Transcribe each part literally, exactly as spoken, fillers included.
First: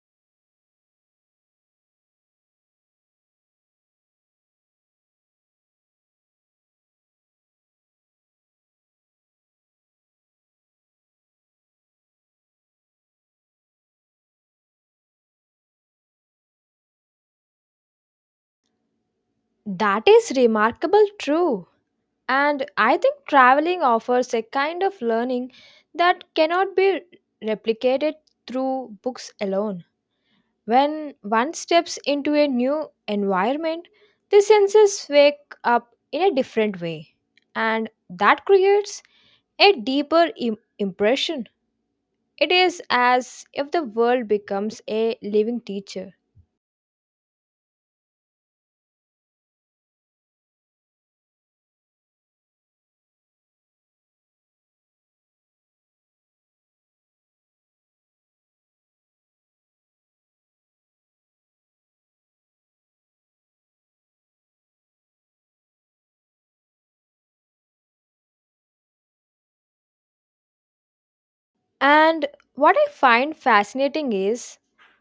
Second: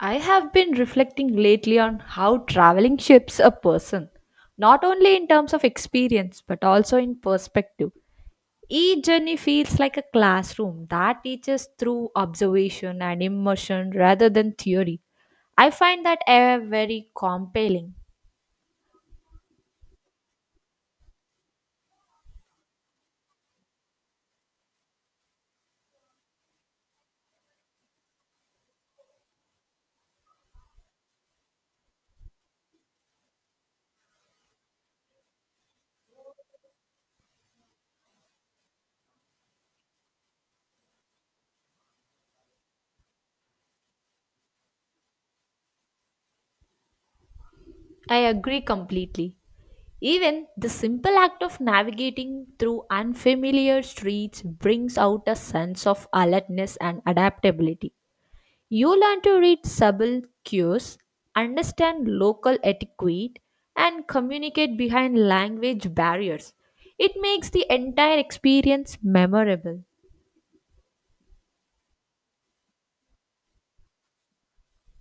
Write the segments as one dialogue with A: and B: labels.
A: I have been reflecting lately on how traveling shapes a person, not only in terms of experience but also in perspective. Each journey feels like a classroom that teaches through observation and immersion rather than theory. I find that air very compelling.
B: That is remarkable true. And I think traveling offers a kind of learning that cannot be replicated through books alone. When one steps into a new environment, the senses wake up in a different way, and that creates a deeper im- impression. It is as if the world becomes a living teacher.
A: I agree completely. Even the simple act of navigating through unfamiliar streets brings out a sense of alertness and adaptability. You learn to read subtle cues, understand local etiquette, and communicate behind language barriers. It makes the entire experience memorable.
B: And what I find fascinating is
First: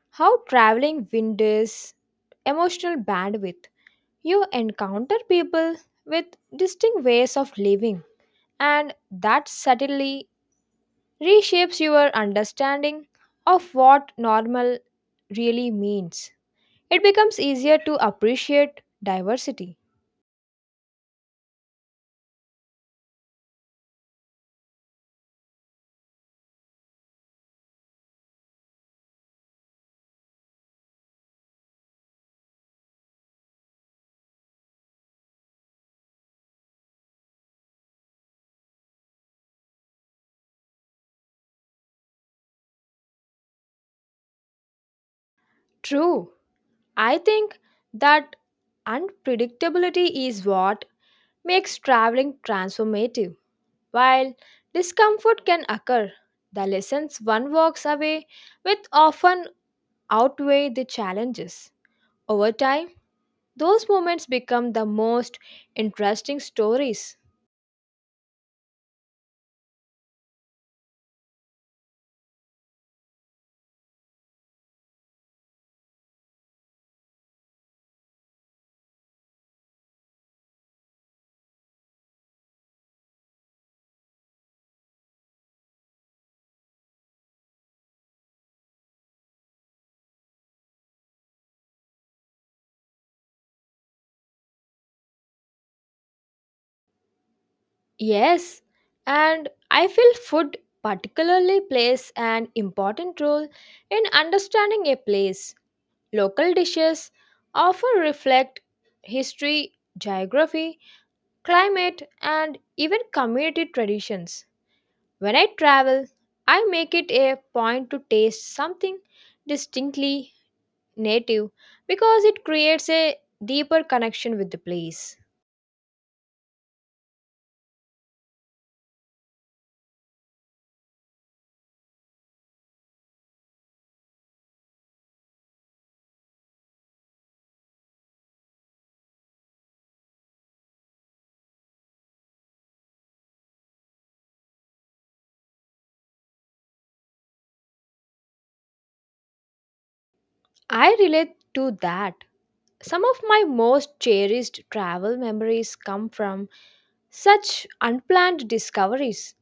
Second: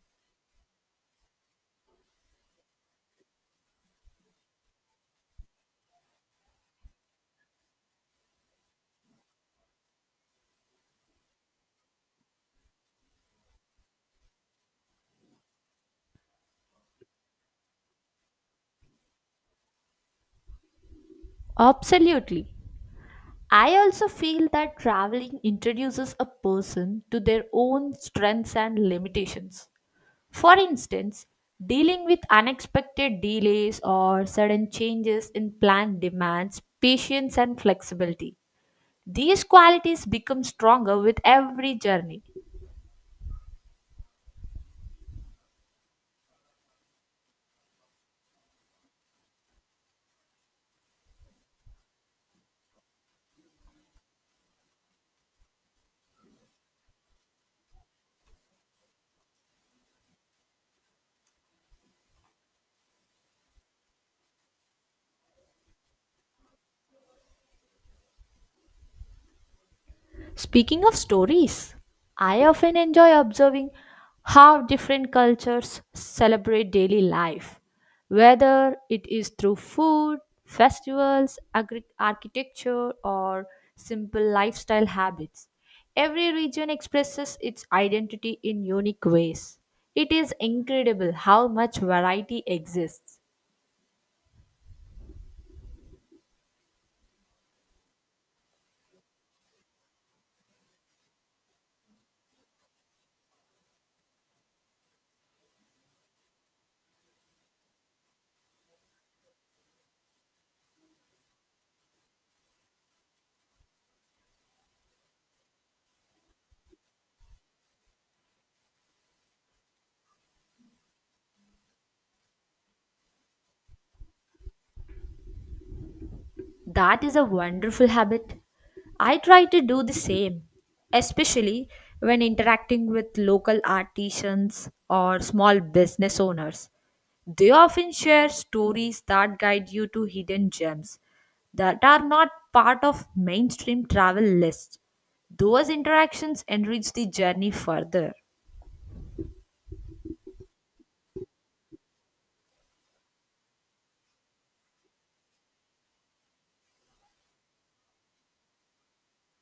B: how traveling windows emotional bandwidth. You encounter people with distinct ways of living, and that subtly reshapes your understanding of what normal really means. It becomes easier to appreciate diversity.
A: Absolutely. I also feel that traveling introduces a person to their own strengths and limitations. For instance, dealing with unexpected delays or sudden changes in planned demands, patience, and flexibility. These qualities become stronger with every journey.
B: True, I think that unpredictability is what makes traveling transformative. While discomfort can occur, the lessons one walks away with often outweigh the challenges. Over time, those moments become the most interesting stories.
A: Speaking of stories, I often enjoy observing how different cultures celebrate daily life, whether it is through food, festivals, agri- architecture, or simple lifestyle habits. Every region expresses its identity in unique ways. It is incredible how much variety exists.
B: Yes, and I feel food particularly plays an important role in understanding a place. Local dishes often reflect history, geography, climate, and even community traditions. When I travel, I make it a point to taste something distinctly native because it creates a deeper connection with the place.
A: That is a wonderful habit. I try to do the same, especially when interacting with local artisans or small business owners. They often share stories that guide you to hidden gems that are not part of mainstream travel lists. Those interactions enrich the journey further.
B: I relate to that. Some of my most cherished travel memories come from such unplanned discoveries.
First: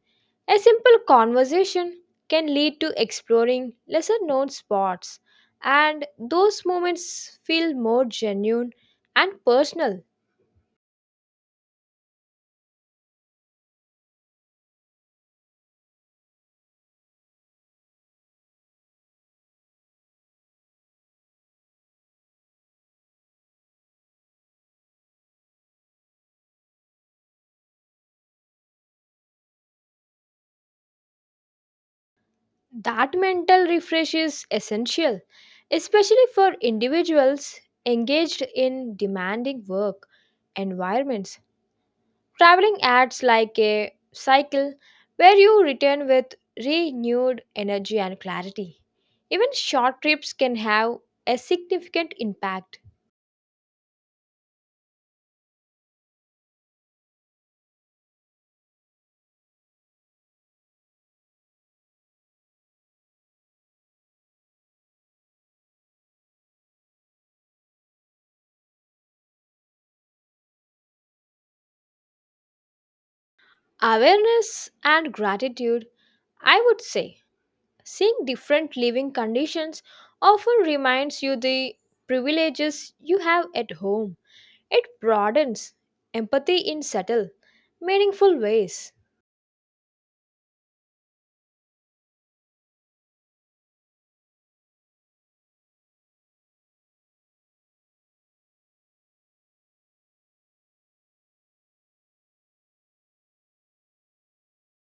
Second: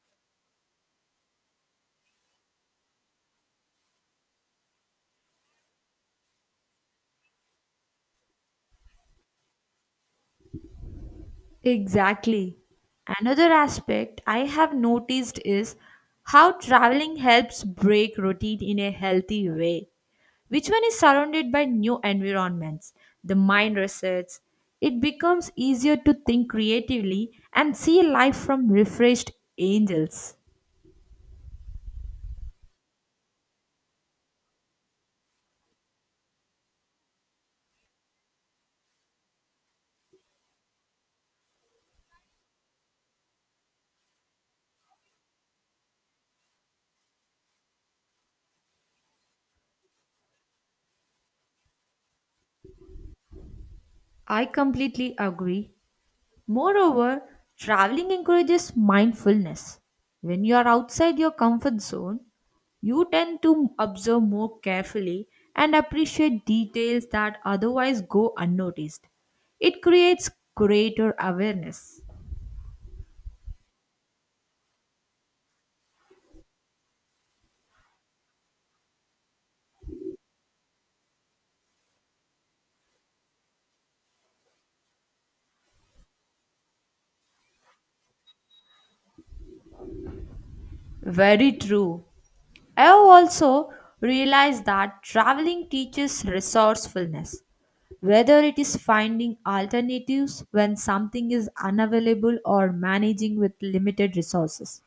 B: A simple conversation can lead to exploring lesser known spots, and those moments feel more genuine and personal.
A: Exactly. Another aspect I have noticed is how traveling helps break routine in a healthy way. Which one is surrounded by new environments? The mind resets. It becomes easier to think creatively and see life from refreshed angels.
B: That mental refresh is essential, especially for individuals engaged in demanding work environments. Traveling acts like a cycle where you return with renewed energy and clarity. Even short trips can have a significant impact.
A: I completely agree. Moreover, traveling encourages mindfulness. When you are outside your comfort zone, you tend to observe more carefully and appreciate details that otherwise go unnoticed. It creates greater awareness.
B: Awareness and gratitude, I would say, seeing different living conditions often reminds you the privileges you have at home. It broadens empathy in subtle, meaningful ways.
A: Very true. I have also realized that traveling teaches resourcefulness. Whether it is finding alternatives when something is unavailable or managing with limited resources.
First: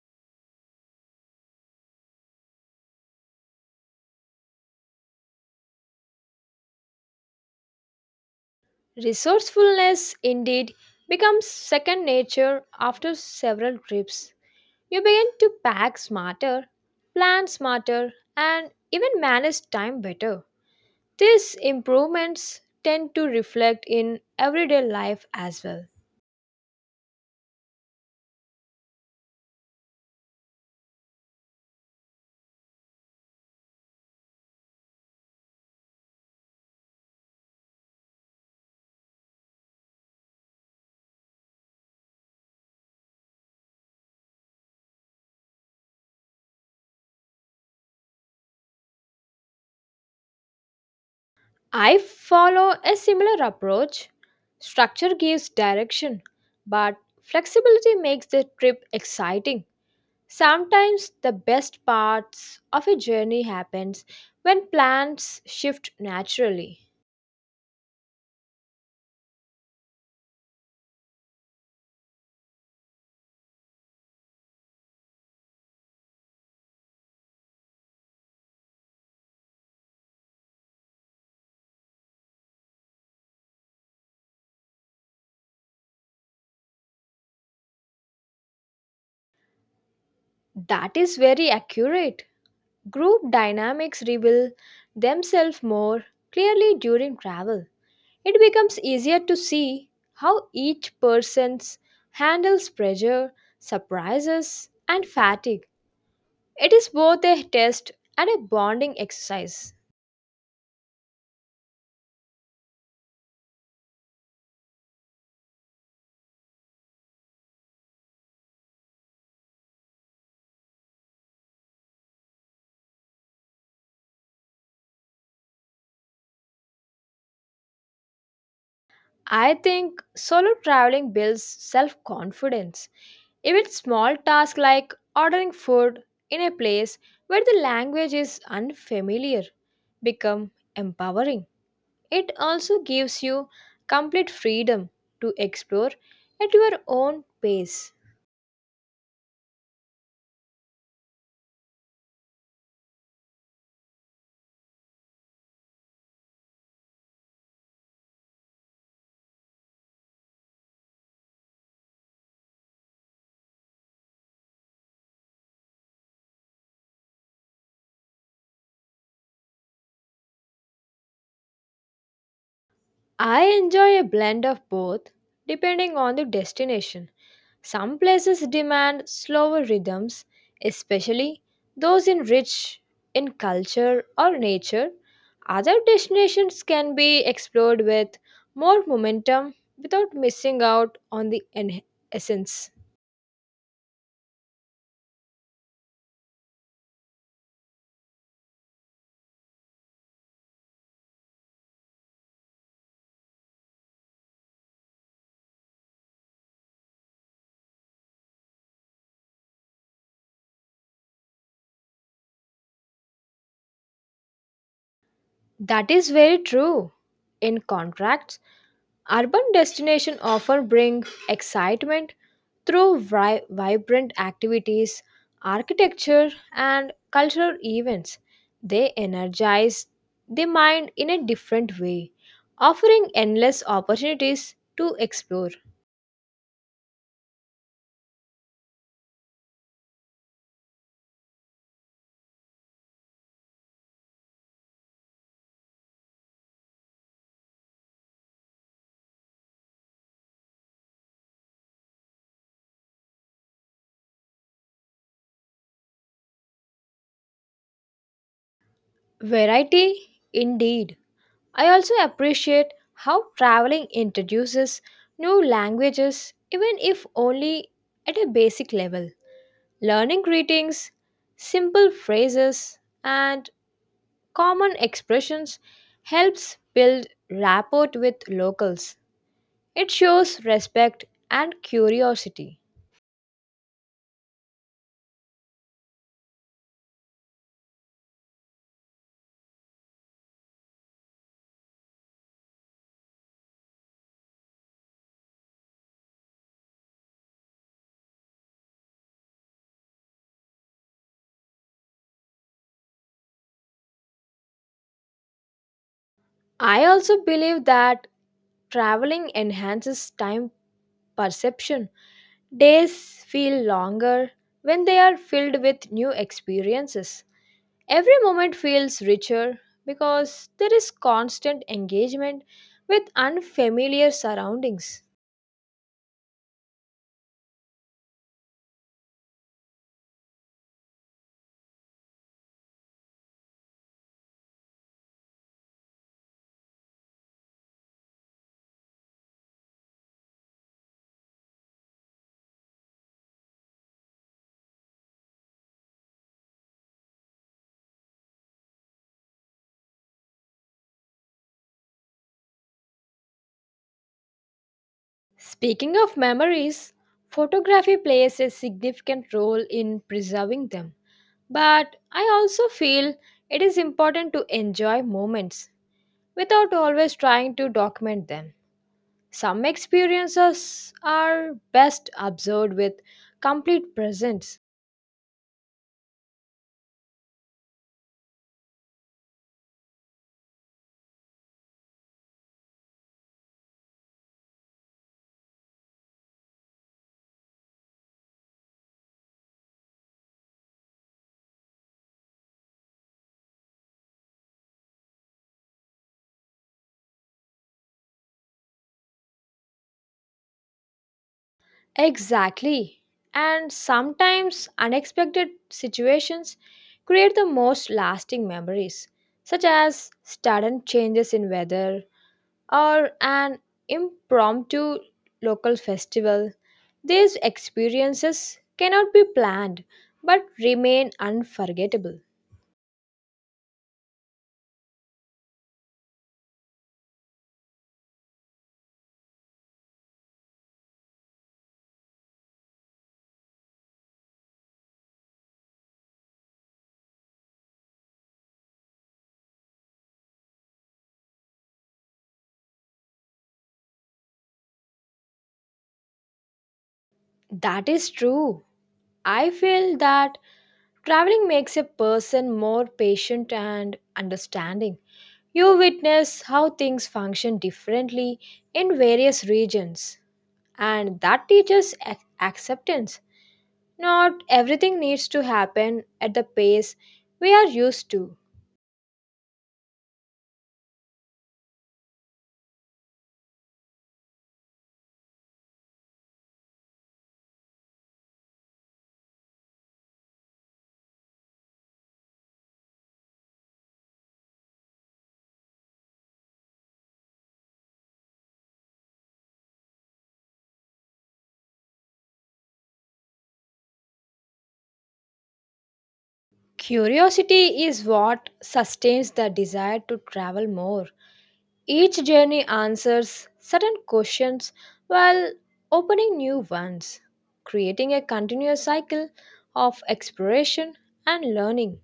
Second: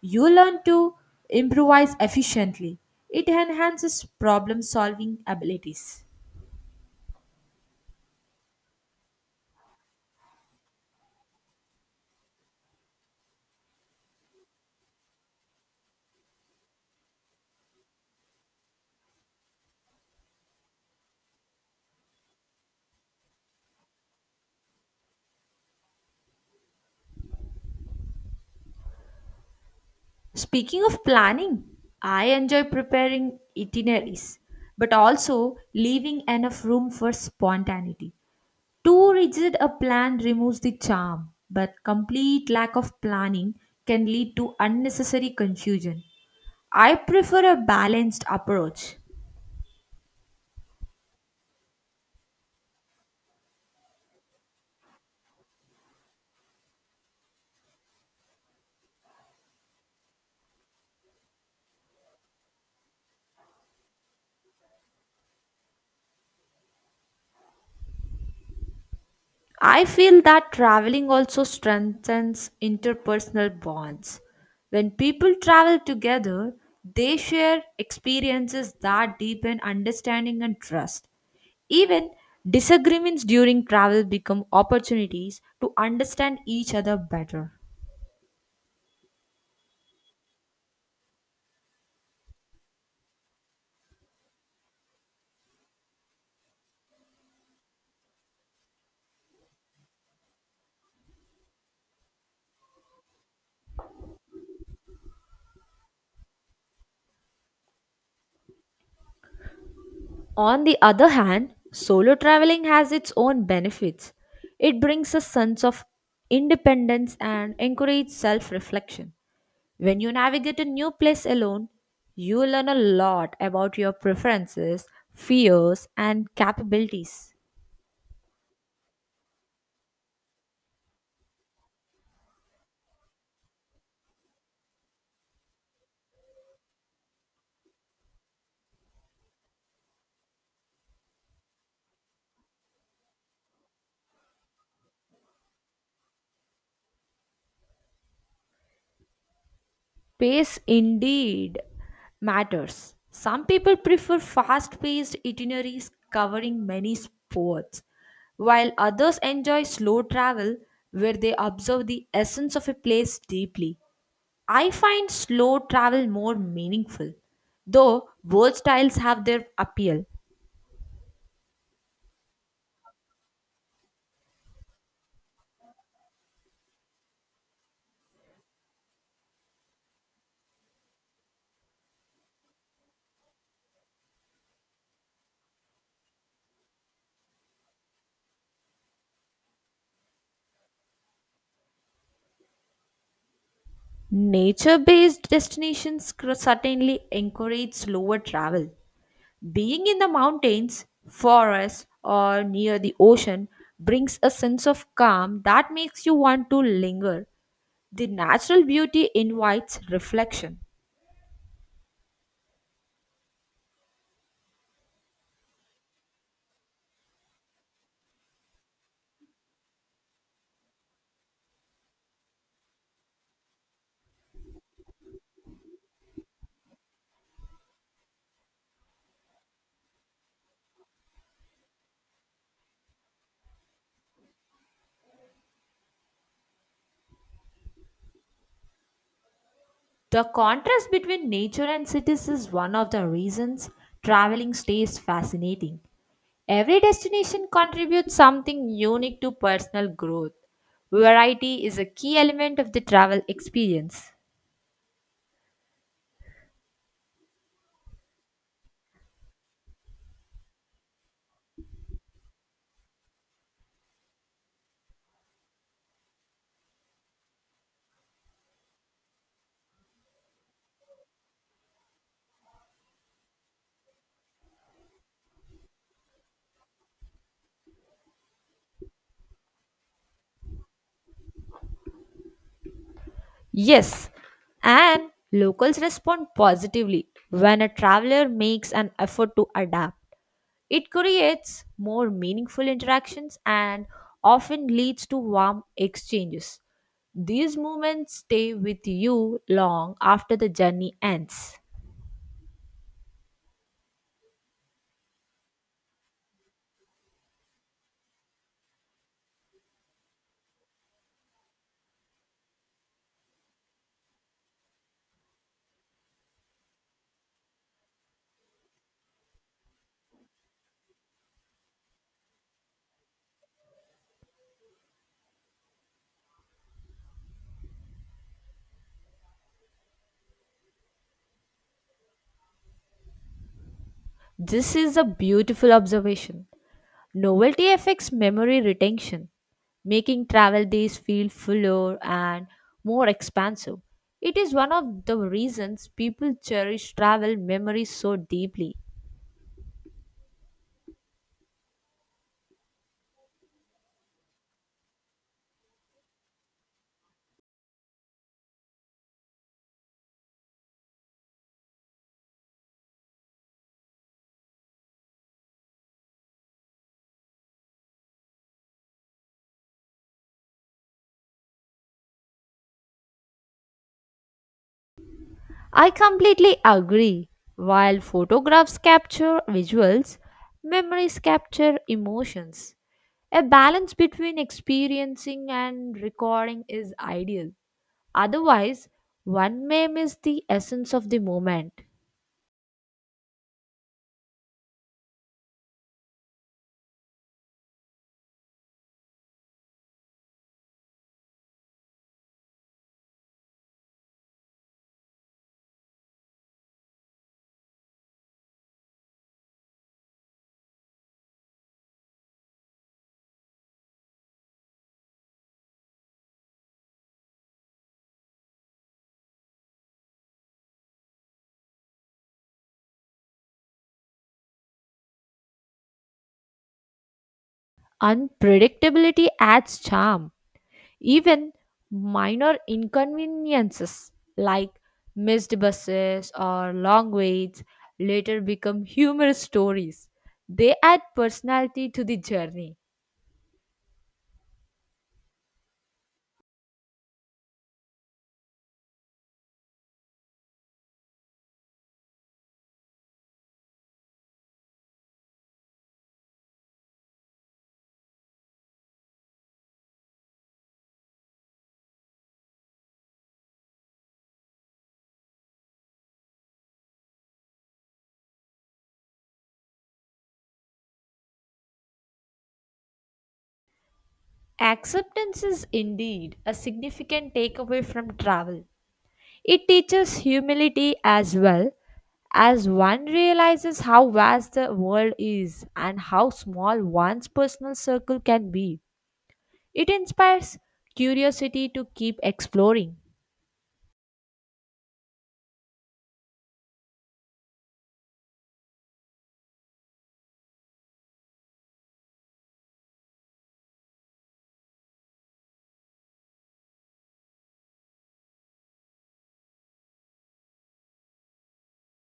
A: You learn to improvise efficiently. It enhances problem solving abilities.
B: Resourcefulness indeed becomes second nature after several trips. You begin to pack smarter, plan smarter, and even manage time better. These improvements tend to reflect in everyday life as well.
A: Speaking of planning, I enjoy preparing itineraries, but also leaving enough room for spontaneity. Too rigid a plan removes the charm, but complete lack of planning can lead to unnecessary confusion. I prefer a balanced approach.
B: I follow a similar approach. Structure gives direction, but flexibility makes the trip exciting. Sometimes the best parts of a journey happens when plans shift naturally.
A: I feel that traveling also strengthens interpersonal bonds. When people travel together, they share experiences that deepen understanding and trust. Even disagreements during travel become opportunities to understand each other better.
B: That is very accurate. Group dynamics reveal themselves more clearly during travel. It becomes easier to see how each person handles pressure, surprises, and fatigue. It is both a test and a bonding exercise.
A: On the other hand, solo traveling has its own benefits. It brings a sense of independence and encourages self reflection. When you navigate a new place alone, you learn a lot about your preferences, fears, and capabilities.
B: I think solo traveling builds self confidence. Even small tasks like ordering food in a place where the language is unfamiliar become empowering. It also gives you complete freedom to explore at your own pace.
A: Pace indeed matters. Some people prefer fast paced itineraries covering many sports, while others enjoy slow travel where they observe the essence of a place deeply. I find slow travel more meaningful, though both styles have their appeal.
B: I enjoy a blend of both depending on the destination. Some places demand slower rhythms, especially those in rich in culture or nature. Other destinations can be explored with more momentum without missing out on the en- essence.
A: Nature based destinations cr- certainly encourage slower travel. Being in the mountains, forests, or near the ocean brings a sense of calm that makes you want to linger. The natural beauty invites reflection.
B: That is very true. In contrast, urban destinations often bring excitement through vi- vibrant activities, architecture, and cultural events. They energize the mind in a different way, offering endless opportunities to explore.
A: The contrast between nature and cities is one of the reasons traveling stays fascinating. Every destination contributes something unique to personal growth. Variety is a key element of the travel experience.
B: Variety, indeed. I also appreciate how traveling introduces new languages, even if only at a basic level. Learning greetings, simple phrases, and common expressions helps build rapport with locals. It shows respect and curiosity.
A: Yes, and locals respond positively when a traveler makes an effort to adapt. It creates more meaningful interactions and often leads to warm exchanges. These moments stay with you long after the journey ends.
B: I also believe that traveling enhances time perception. Days feel longer when they are filled with new experiences. Every moment feels richer because there is constant engagement with unfamiliar surroundings.
A: This is a beautiful observation. Novelty affects memory retention, making travel days feel fuller and more expansive. It is one of the reasons people cherish travel memories so deeply.
B: Speaking of memories, photography plays a significant role in preserving them. But I also feel it is important to enjoy moments without always trying to document them. Some experiences are best observed with complete presence.
A: I completely agree. While photographs capture visuals, memories capture emotions. A balance between experiencing and recording is ideal. Otherwise, one may miss the essence of the moment.
B: Exactly. And sometimes unexpected situations create the most lasting memories, such as sudden changes in weather, or an impromptu local festival. These experiences cannot be planned but remain unforgettable.
A: Unpredictability adds charm. Even minor inconveniences like missed buses or long waits later become humorous stories. They add personality to the journey.
B: That is true. I feel that traveling makes a person more patient and understanding. You witness how things function differently in various regions, and that teaches ac- acceptance. Not everything needs to happen at the pace we are used to.
A: Acceptance is indeed a significant takeaway from travel. It teaches humility as well as one realizes how vast the world is and how small one's personal circle can be. It inspires curiosity to keep exploring.
B: Curiosity is what sustains the desire to travel more. Each journey answers certain questions while opening new ones, creating a continuous cycle of exploration and learning.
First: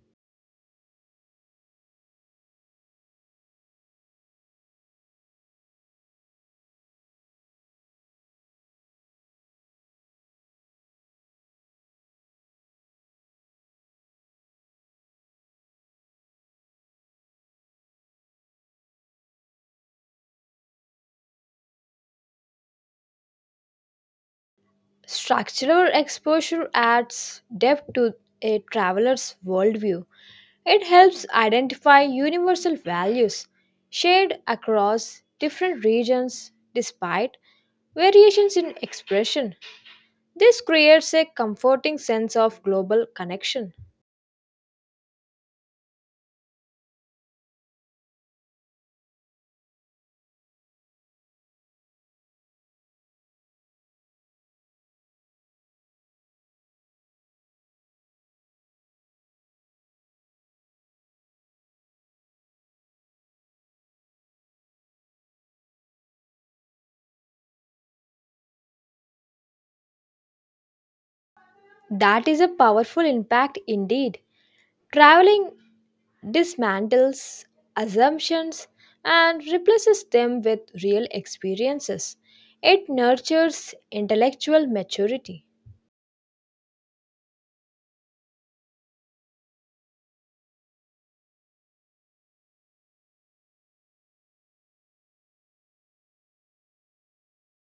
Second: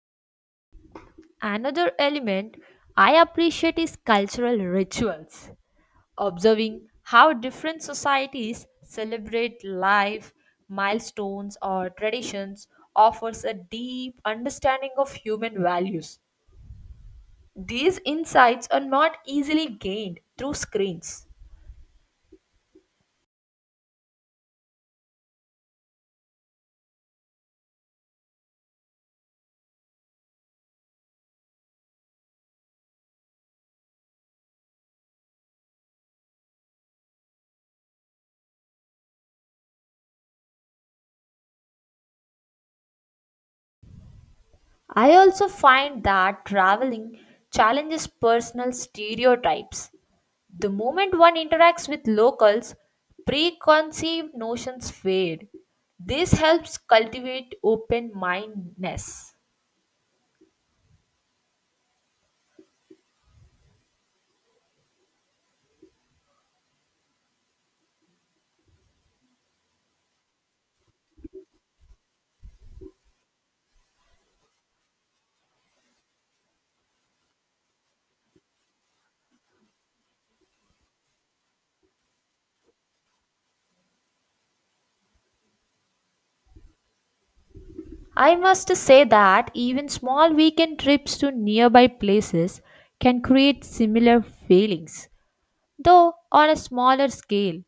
A: Another element I appreciate is cultural rituals. Observing how different societies celebrate life, milestones, or traditions offers a deep understanding of human values. These insights are not easily gained through screens.
B: Structural exposure adds depth to a traveler's worldview. It helps identify universal values shared across different regions despite variations in expression. This creates a comforting sense of global connection.
A: I also find that traveling challenges personal stereotypes. The moment one interacts with locals, preconceived notions fade. This helps cultivate open mindedness.
B: That is a powerful impact indeed. Traveling dismantles assumptions and replaces them with real experiences. It nurtures intellectual maturity.
A: I must say that even small weekend trips to nearby places can create similar feelings, though on a smaller scale.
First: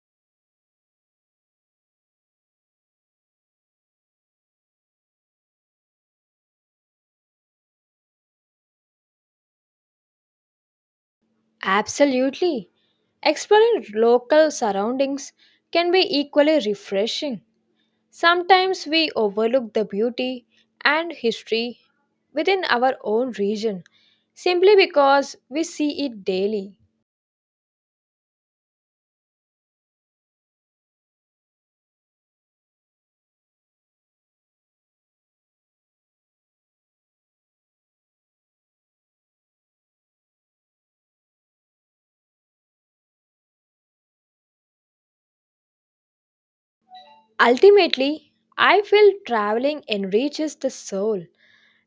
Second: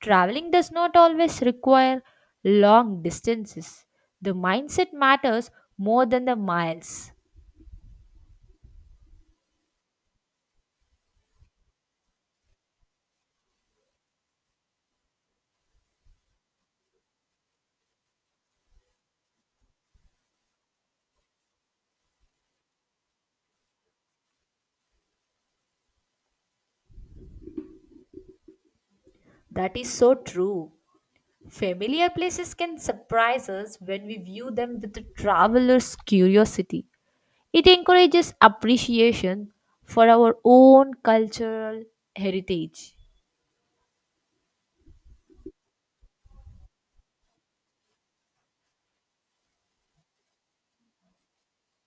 A: Traveling does not always require long distances. The mindset matters more than the miles.
B: Absolutely. Exploring local surroundings can be equally refreshing. Sometimes we overlook the beauty and history within our own region simply because we see it daily.
A: That is so true. Familiar places can surprise us when we view them with a traveler's curiosity. It encourages appreciation for our own cultural heritage.
B: Ultimately, I feel traveling enriches the soul.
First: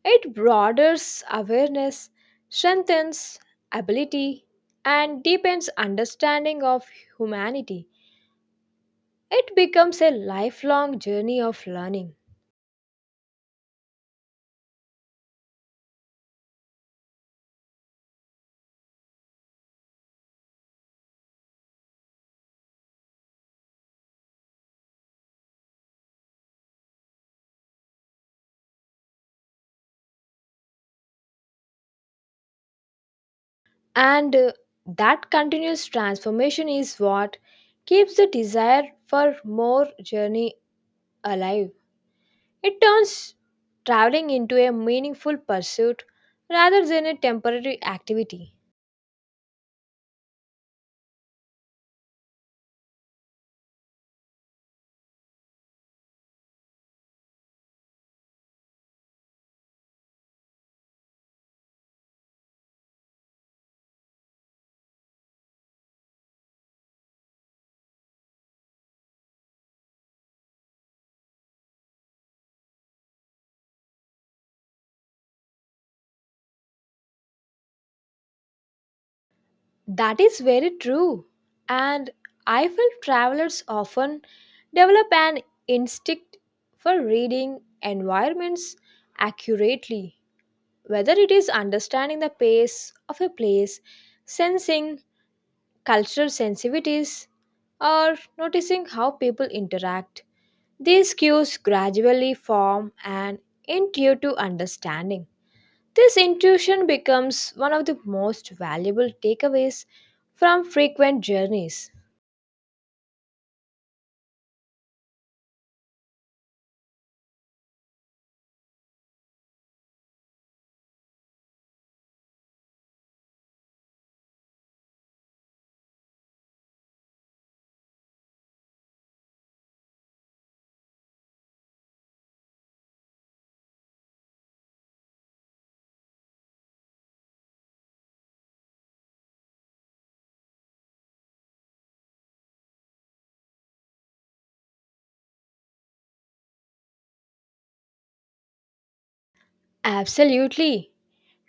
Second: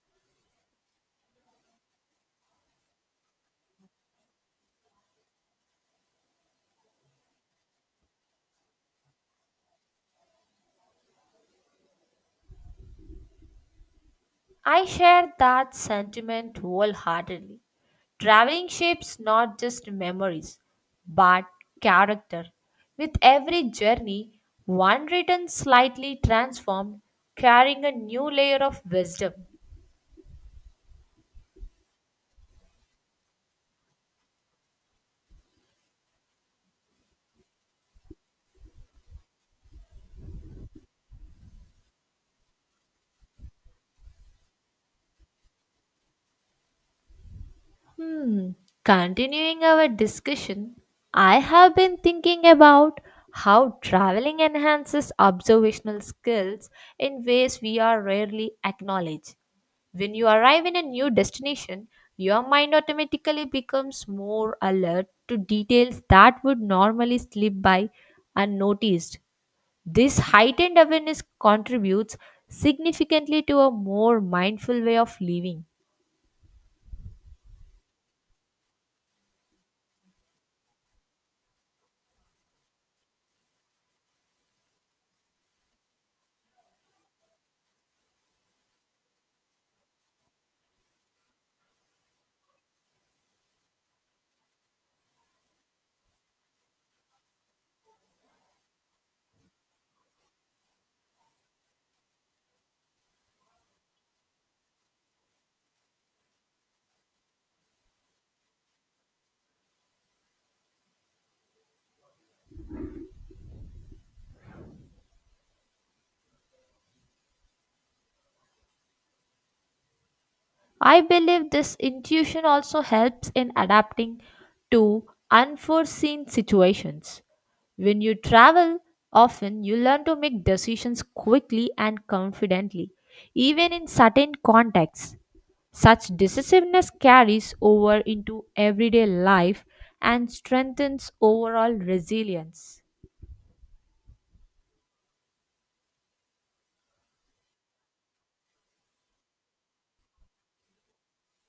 B: It broadens awareness, strengthens ability, and deepens understanding of humanity. It becomes a lifelong journey of learning.
A: I share that sentiment wholeheartedly. Traveling shapes not just memories, but character. With every journey, one returns slightly transformed, carrying a new layer of wisdom.
B: And uh, That continuous transformation is what keeps the desire for more journey alive. It turns traveling into a meaningful pursuit rather than a temporary
A: Hmm.
B: activity.
A: Continuing our discussion, I have been thinking about how traveling enhances observational skills in ways we are rarely acknowledge. When you arrive in a new destination, your mind automatically becomes more alert to details that would normally slip by unnoticed. This heightened awareness contributes significantly to a more mindful way of living.
B: That is very true. And I feel travelers often develop an instinct for reading environments accurately, whether it is understanding the pace of a place, sensing cultural sensitivities, or noticing how people interact. These cues gradually form an intuitive understanding. This intuition becomes one of the most valuable takeaways from frequent journeys.
A: I believe this intuition also helps in adapting to unforeseen situations. When you travel often, you learn to make decisions quickly and confidently, even in certain contexts. Such decisiveness carries over into everyday life and strengthens overall resilience.
B: Absolutely.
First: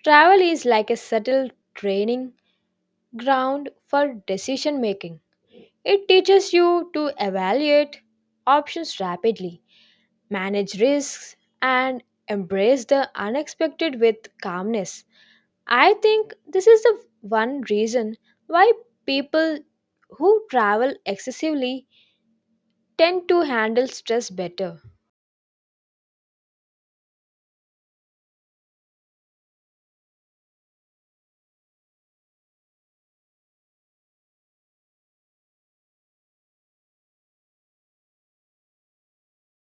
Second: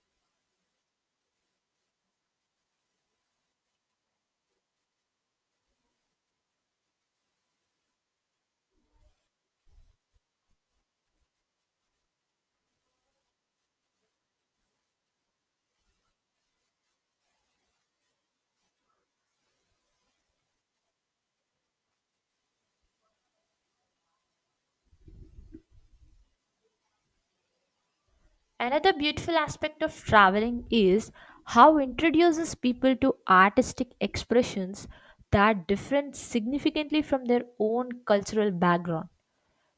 B: Travel is like a subtle training ground for decision making. It teaches you to evaluate options rapidly manage risks, and embrace the unexpected with calmness. I think this is the one reason why people who travel excessively tend to handle stress better.
A: Another beautiful aspect of traveling is how introduces people to artistic expressions that differ significantly from their own cultural background.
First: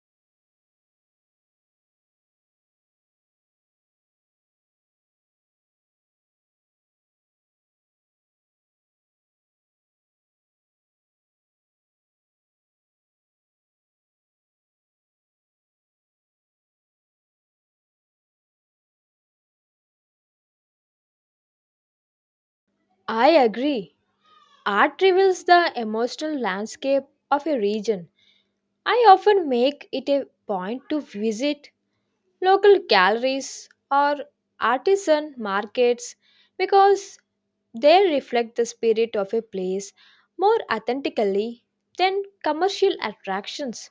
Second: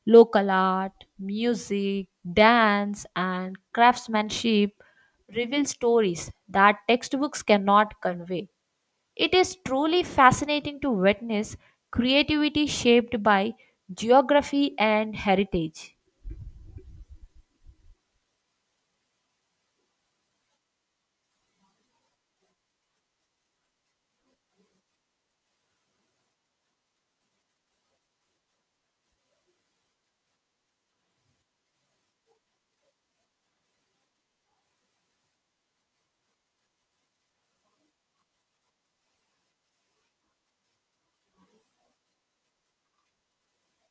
A: Local art, music, dance, and craftsmanship reveal stories that textbooks cannot convey. It is truly fascinating to witness creativity shaped by geography and heritage.
B: I agree. Art reveals the emotional landscape of a region. I often make it a point to visit local galleries or artisan markets because they reflect the spirit of a place more authentically than commercial attractions.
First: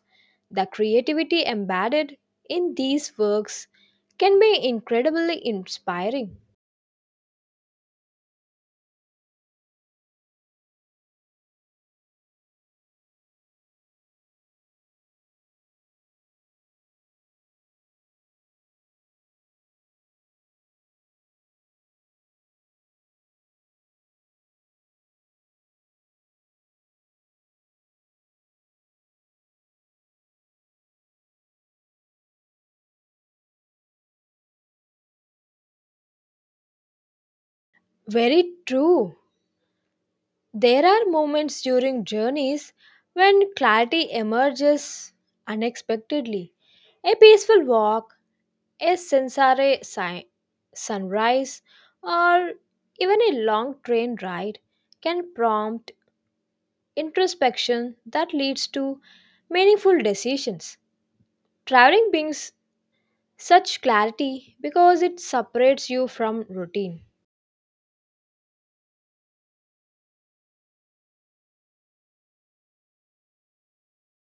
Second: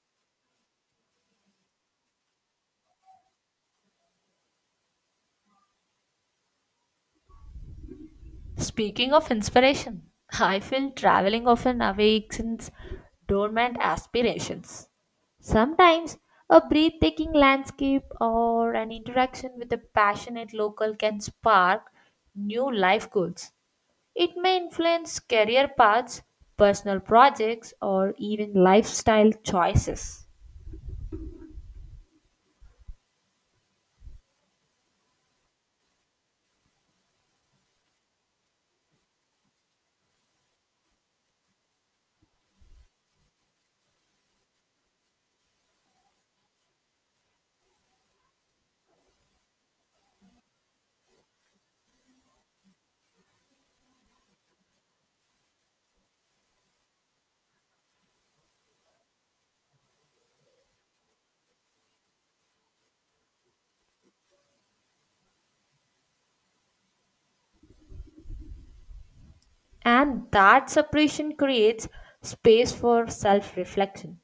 B: The creativity embedded in these works can be incredibly inspiring.
A: Speaking of inspiration, I feel traveling often awakens dormant aspirations. Sometimes a breathtaking landscape or an interaction with a passionate local can spark new life goals. It may influence career paths, personal projects, or even lifestyle choices.
B: Very true. There are moments during journeys when clarity emerges unexpectedly. A peaceful walk, a sensare si- sunrise, or even a long train ride can prompt introspection that leads to meaningful decisions. Traveling brings such clarity because it separates you from routine.
A: And that separation creates space for self reflection.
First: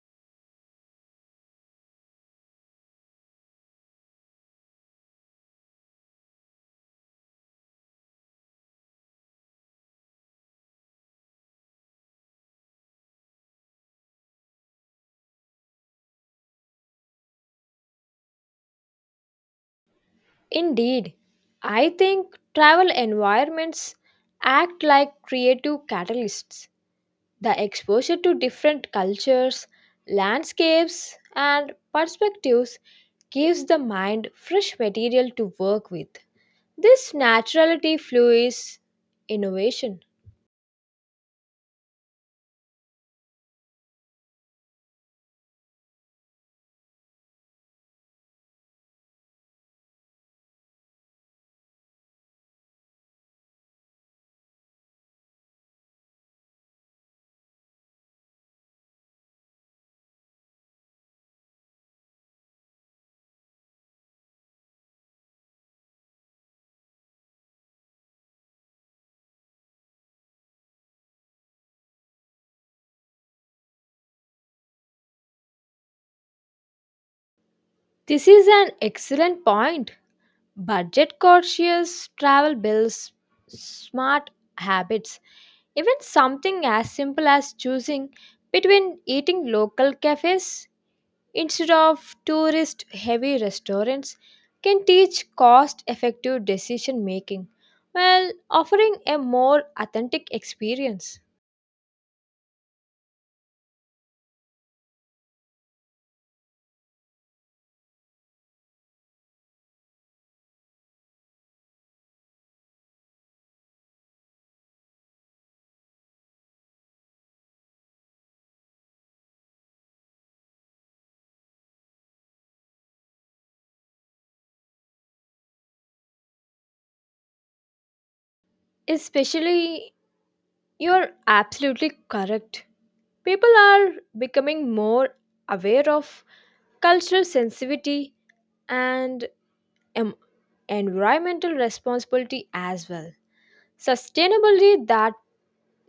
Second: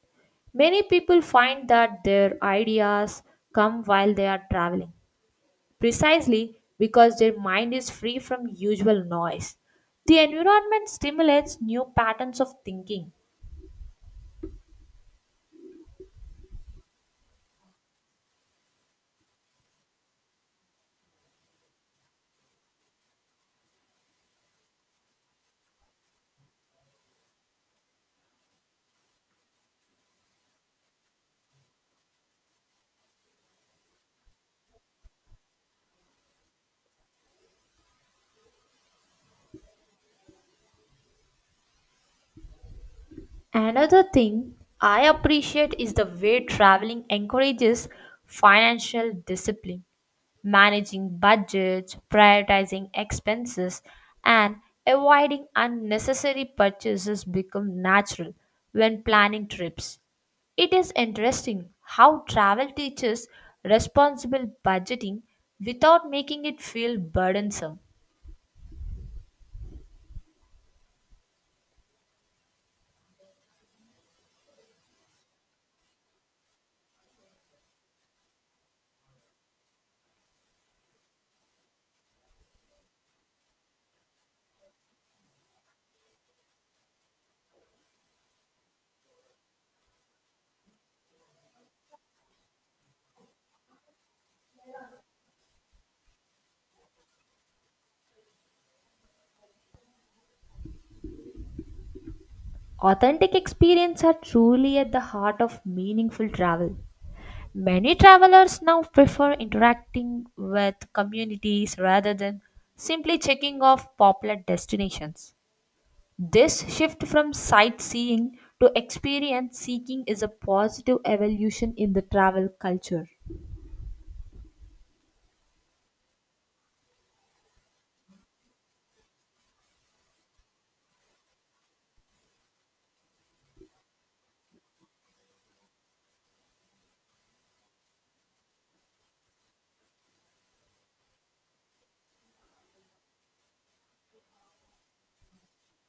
A: Many people find that their ideas come while they are traveling, precisely because their mind is free from usual noise. The environment stimulates new patterns of thinking.
B: Indeed, I think travel environments act like creative catalysts. The exposure to different cultures, landscapes, and perspectives gives the mind fresh material to work with. This naturality fuels innovation.
A: Another thing I appreciate is the way traveling encourages financial discipline. Managing budgets, prioritizing expenses, and avoiding unnecessary purchases become natural when planning trips. It is interesting how travel teaches responsible budgeting without making it feel burdensome.
B: This is an excellent point. Budget cautious travel bills, smart habits, even something as simple as choosing between eating local cafes instead of tourist heavy restaurants can teach cost effective decision making while offering a more authentic experience.
A: Authentic experiences are truly at the heart of meaningful travel. Many travelers now prefer interacting with communities rather than simply checking off popular destinations. This shift from sightseeing to experience seeking is a positive evolution in the travel culture.
B: Especially, you're absolutely correct. People are becoming more aware of cultural sensitivity, and em- environmental responsibility as well. Sustainability that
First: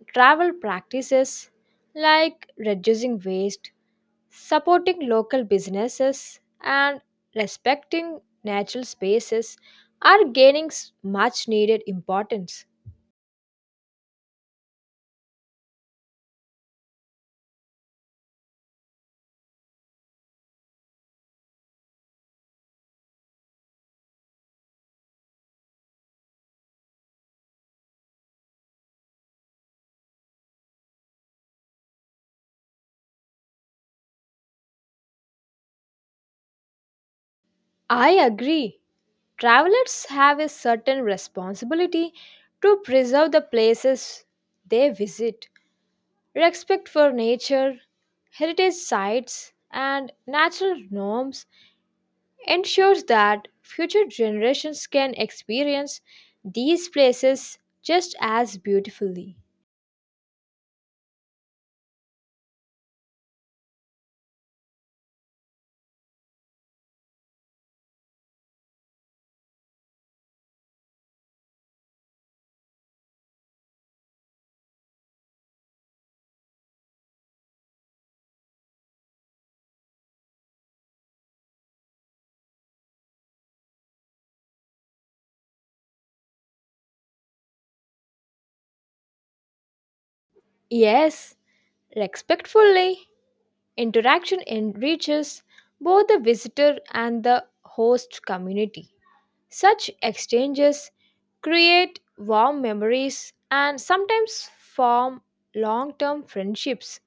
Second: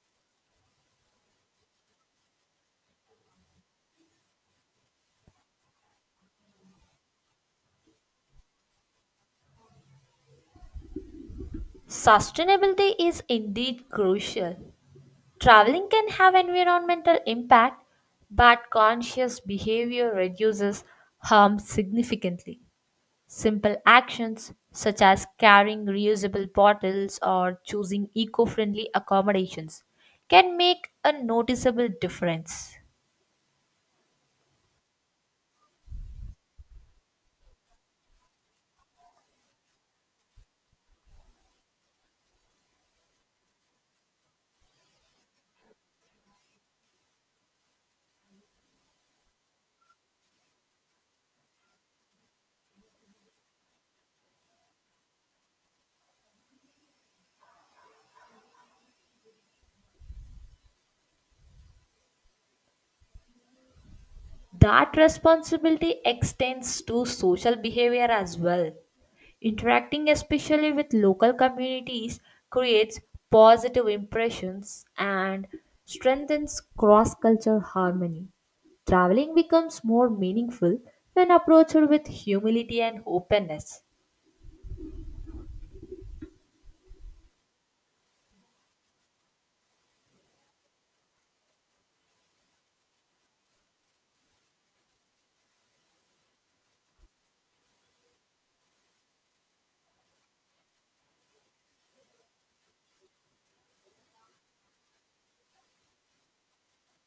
B: travel practices like reducing waste, supporting local businesses, and respecting natural spaces are gaining much needed importance.
A: Sustainability is indeed crucial. Traveling can have environmental impact, but conscious behavior reduces harm significantly. Simple actions such as carrying reusable bottles or choosing eco friendly accommodations can make a noticeable difference.
B: I agree. Travelers have a certain responsibility to preserve the places they visit. Respect for nature, heritage sites, and natural norms ensures that future generations can experience these places just as beautifully.
A: That responsibility extends to social behavior as well. Interacting especially with local communities creates positive impressions and strengthens cross cultural harmony. Traveling becomes more meaningful when approached with humility and openness.
B: Yes, respectfully, interaction enriches both the visitor and the host community. Such exchanges create warm memories and sometimes form long term friendships.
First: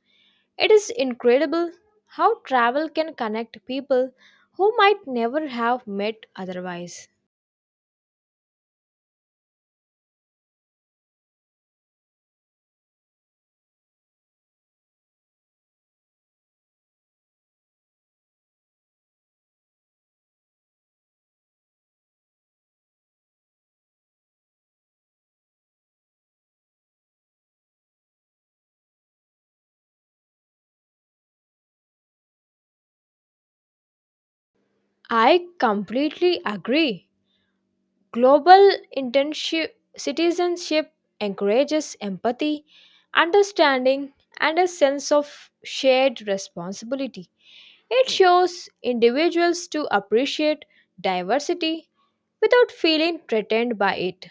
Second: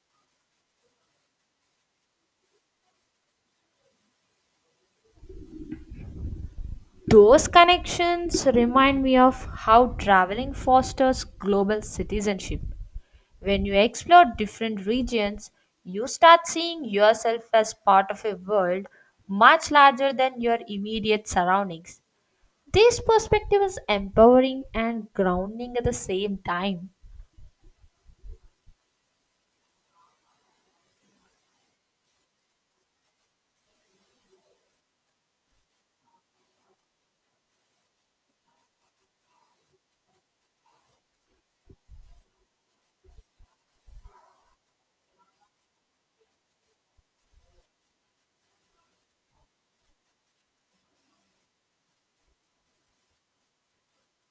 B: It is incredible how travel can connect people who might never have met otherwise.
A: Those connections remind me of how traveling fosters global citizenship. When you explore different regions, you start seeing yourself as part of a world much larger than your immediate surroundings. This perspective is empowering and grounding at the same time.
B: I completely agree. Global internship, citizenship encourages empathy, understanding, and a sense of shared responsibility. It shows individuals to appreciate diversity without feeling threatened by it.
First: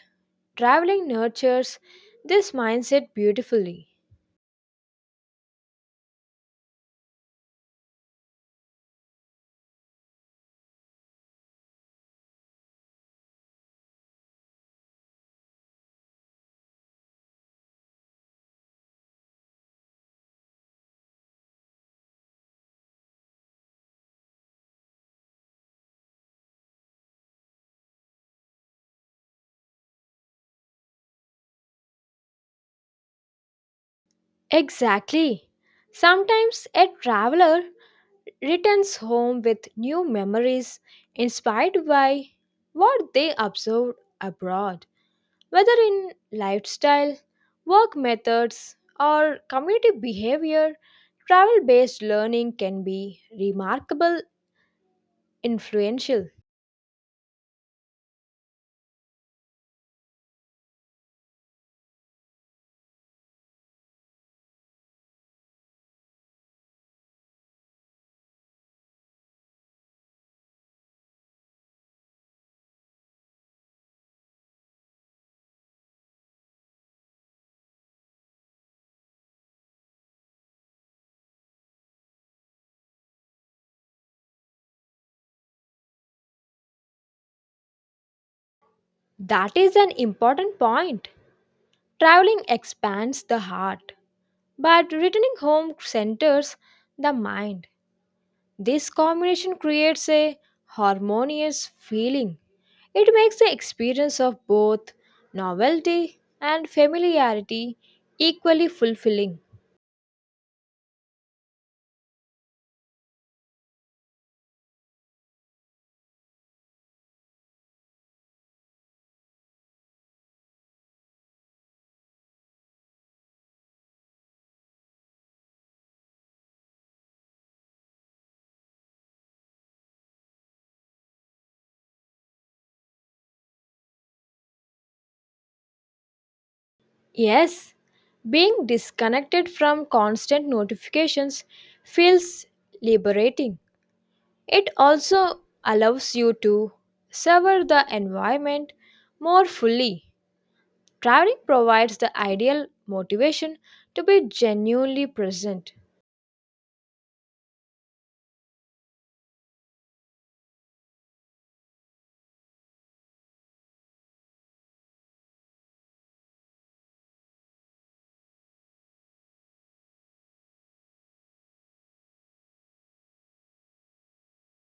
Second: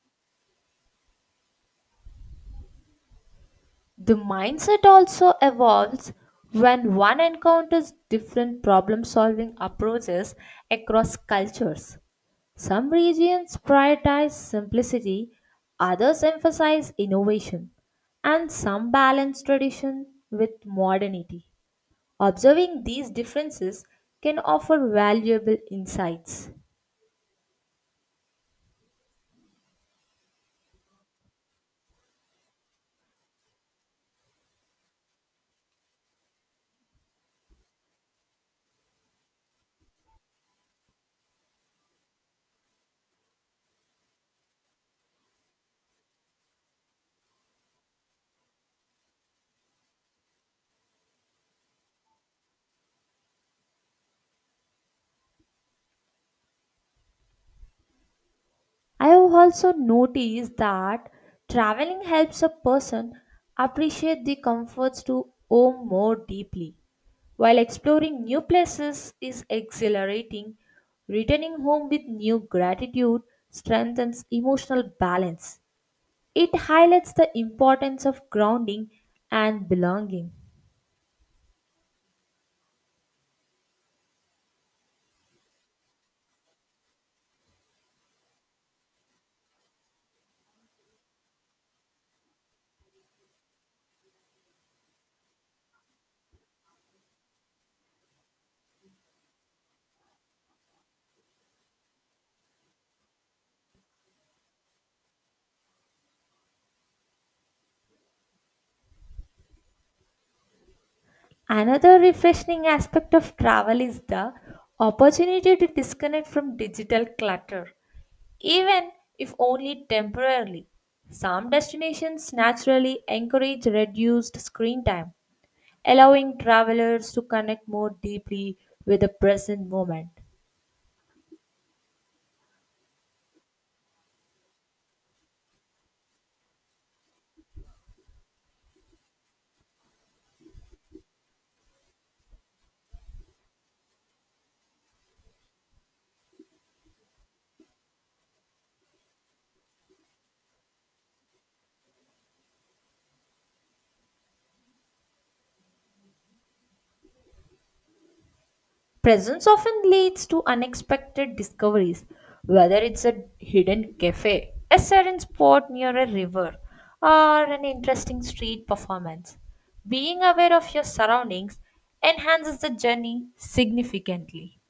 B: Traveling nurtures this mindset beautifully.
A: The mindset also evolves when one encounters different problem solving approaches across cultures. Some regions prioritize simplicity, others emphasize innovation, and some balance tradition with modernity. Observing these differences can offer valuable insights.
B: Exactly. Sometimes a traveler returns home with new memories inspired by what they observed abroad, whether in lifestyle, work methods, or community behavior. Travel based learning can be remarkable influential.
A: I have also noticed that traveling helps a person appreciate the comforts to home more deeply. While exploring new places is exhilarating, returning home with new gratitude strengthens emotional balance. It highlights the importance of grounding and belonging.
B: That is an important point. Traveling expands the heart, but returning home centers the mind. This combination creates a harmonious feeling. It makes the experience of both novelty and familiarity equally fulfilling.
A: Another refreshing aspect of travel is the opportunity to disconnect from digital clutter, even if only temporarily. Some destinations naturally encourage reduced screen time, allowing travelers to connect more deeply with the present moment.
B: Yes, being disconnected from constant notifications feels liberating. It also allows you to savor the environment more fully. Traveling provides the ideal motivation to be genuinely present.
A: Presence often leads to unexpected discoveries, whether it's a hidden cafe, a serene spot near a river, or an interesting street performance. Being aware of your surroundings enhances the journey significantly.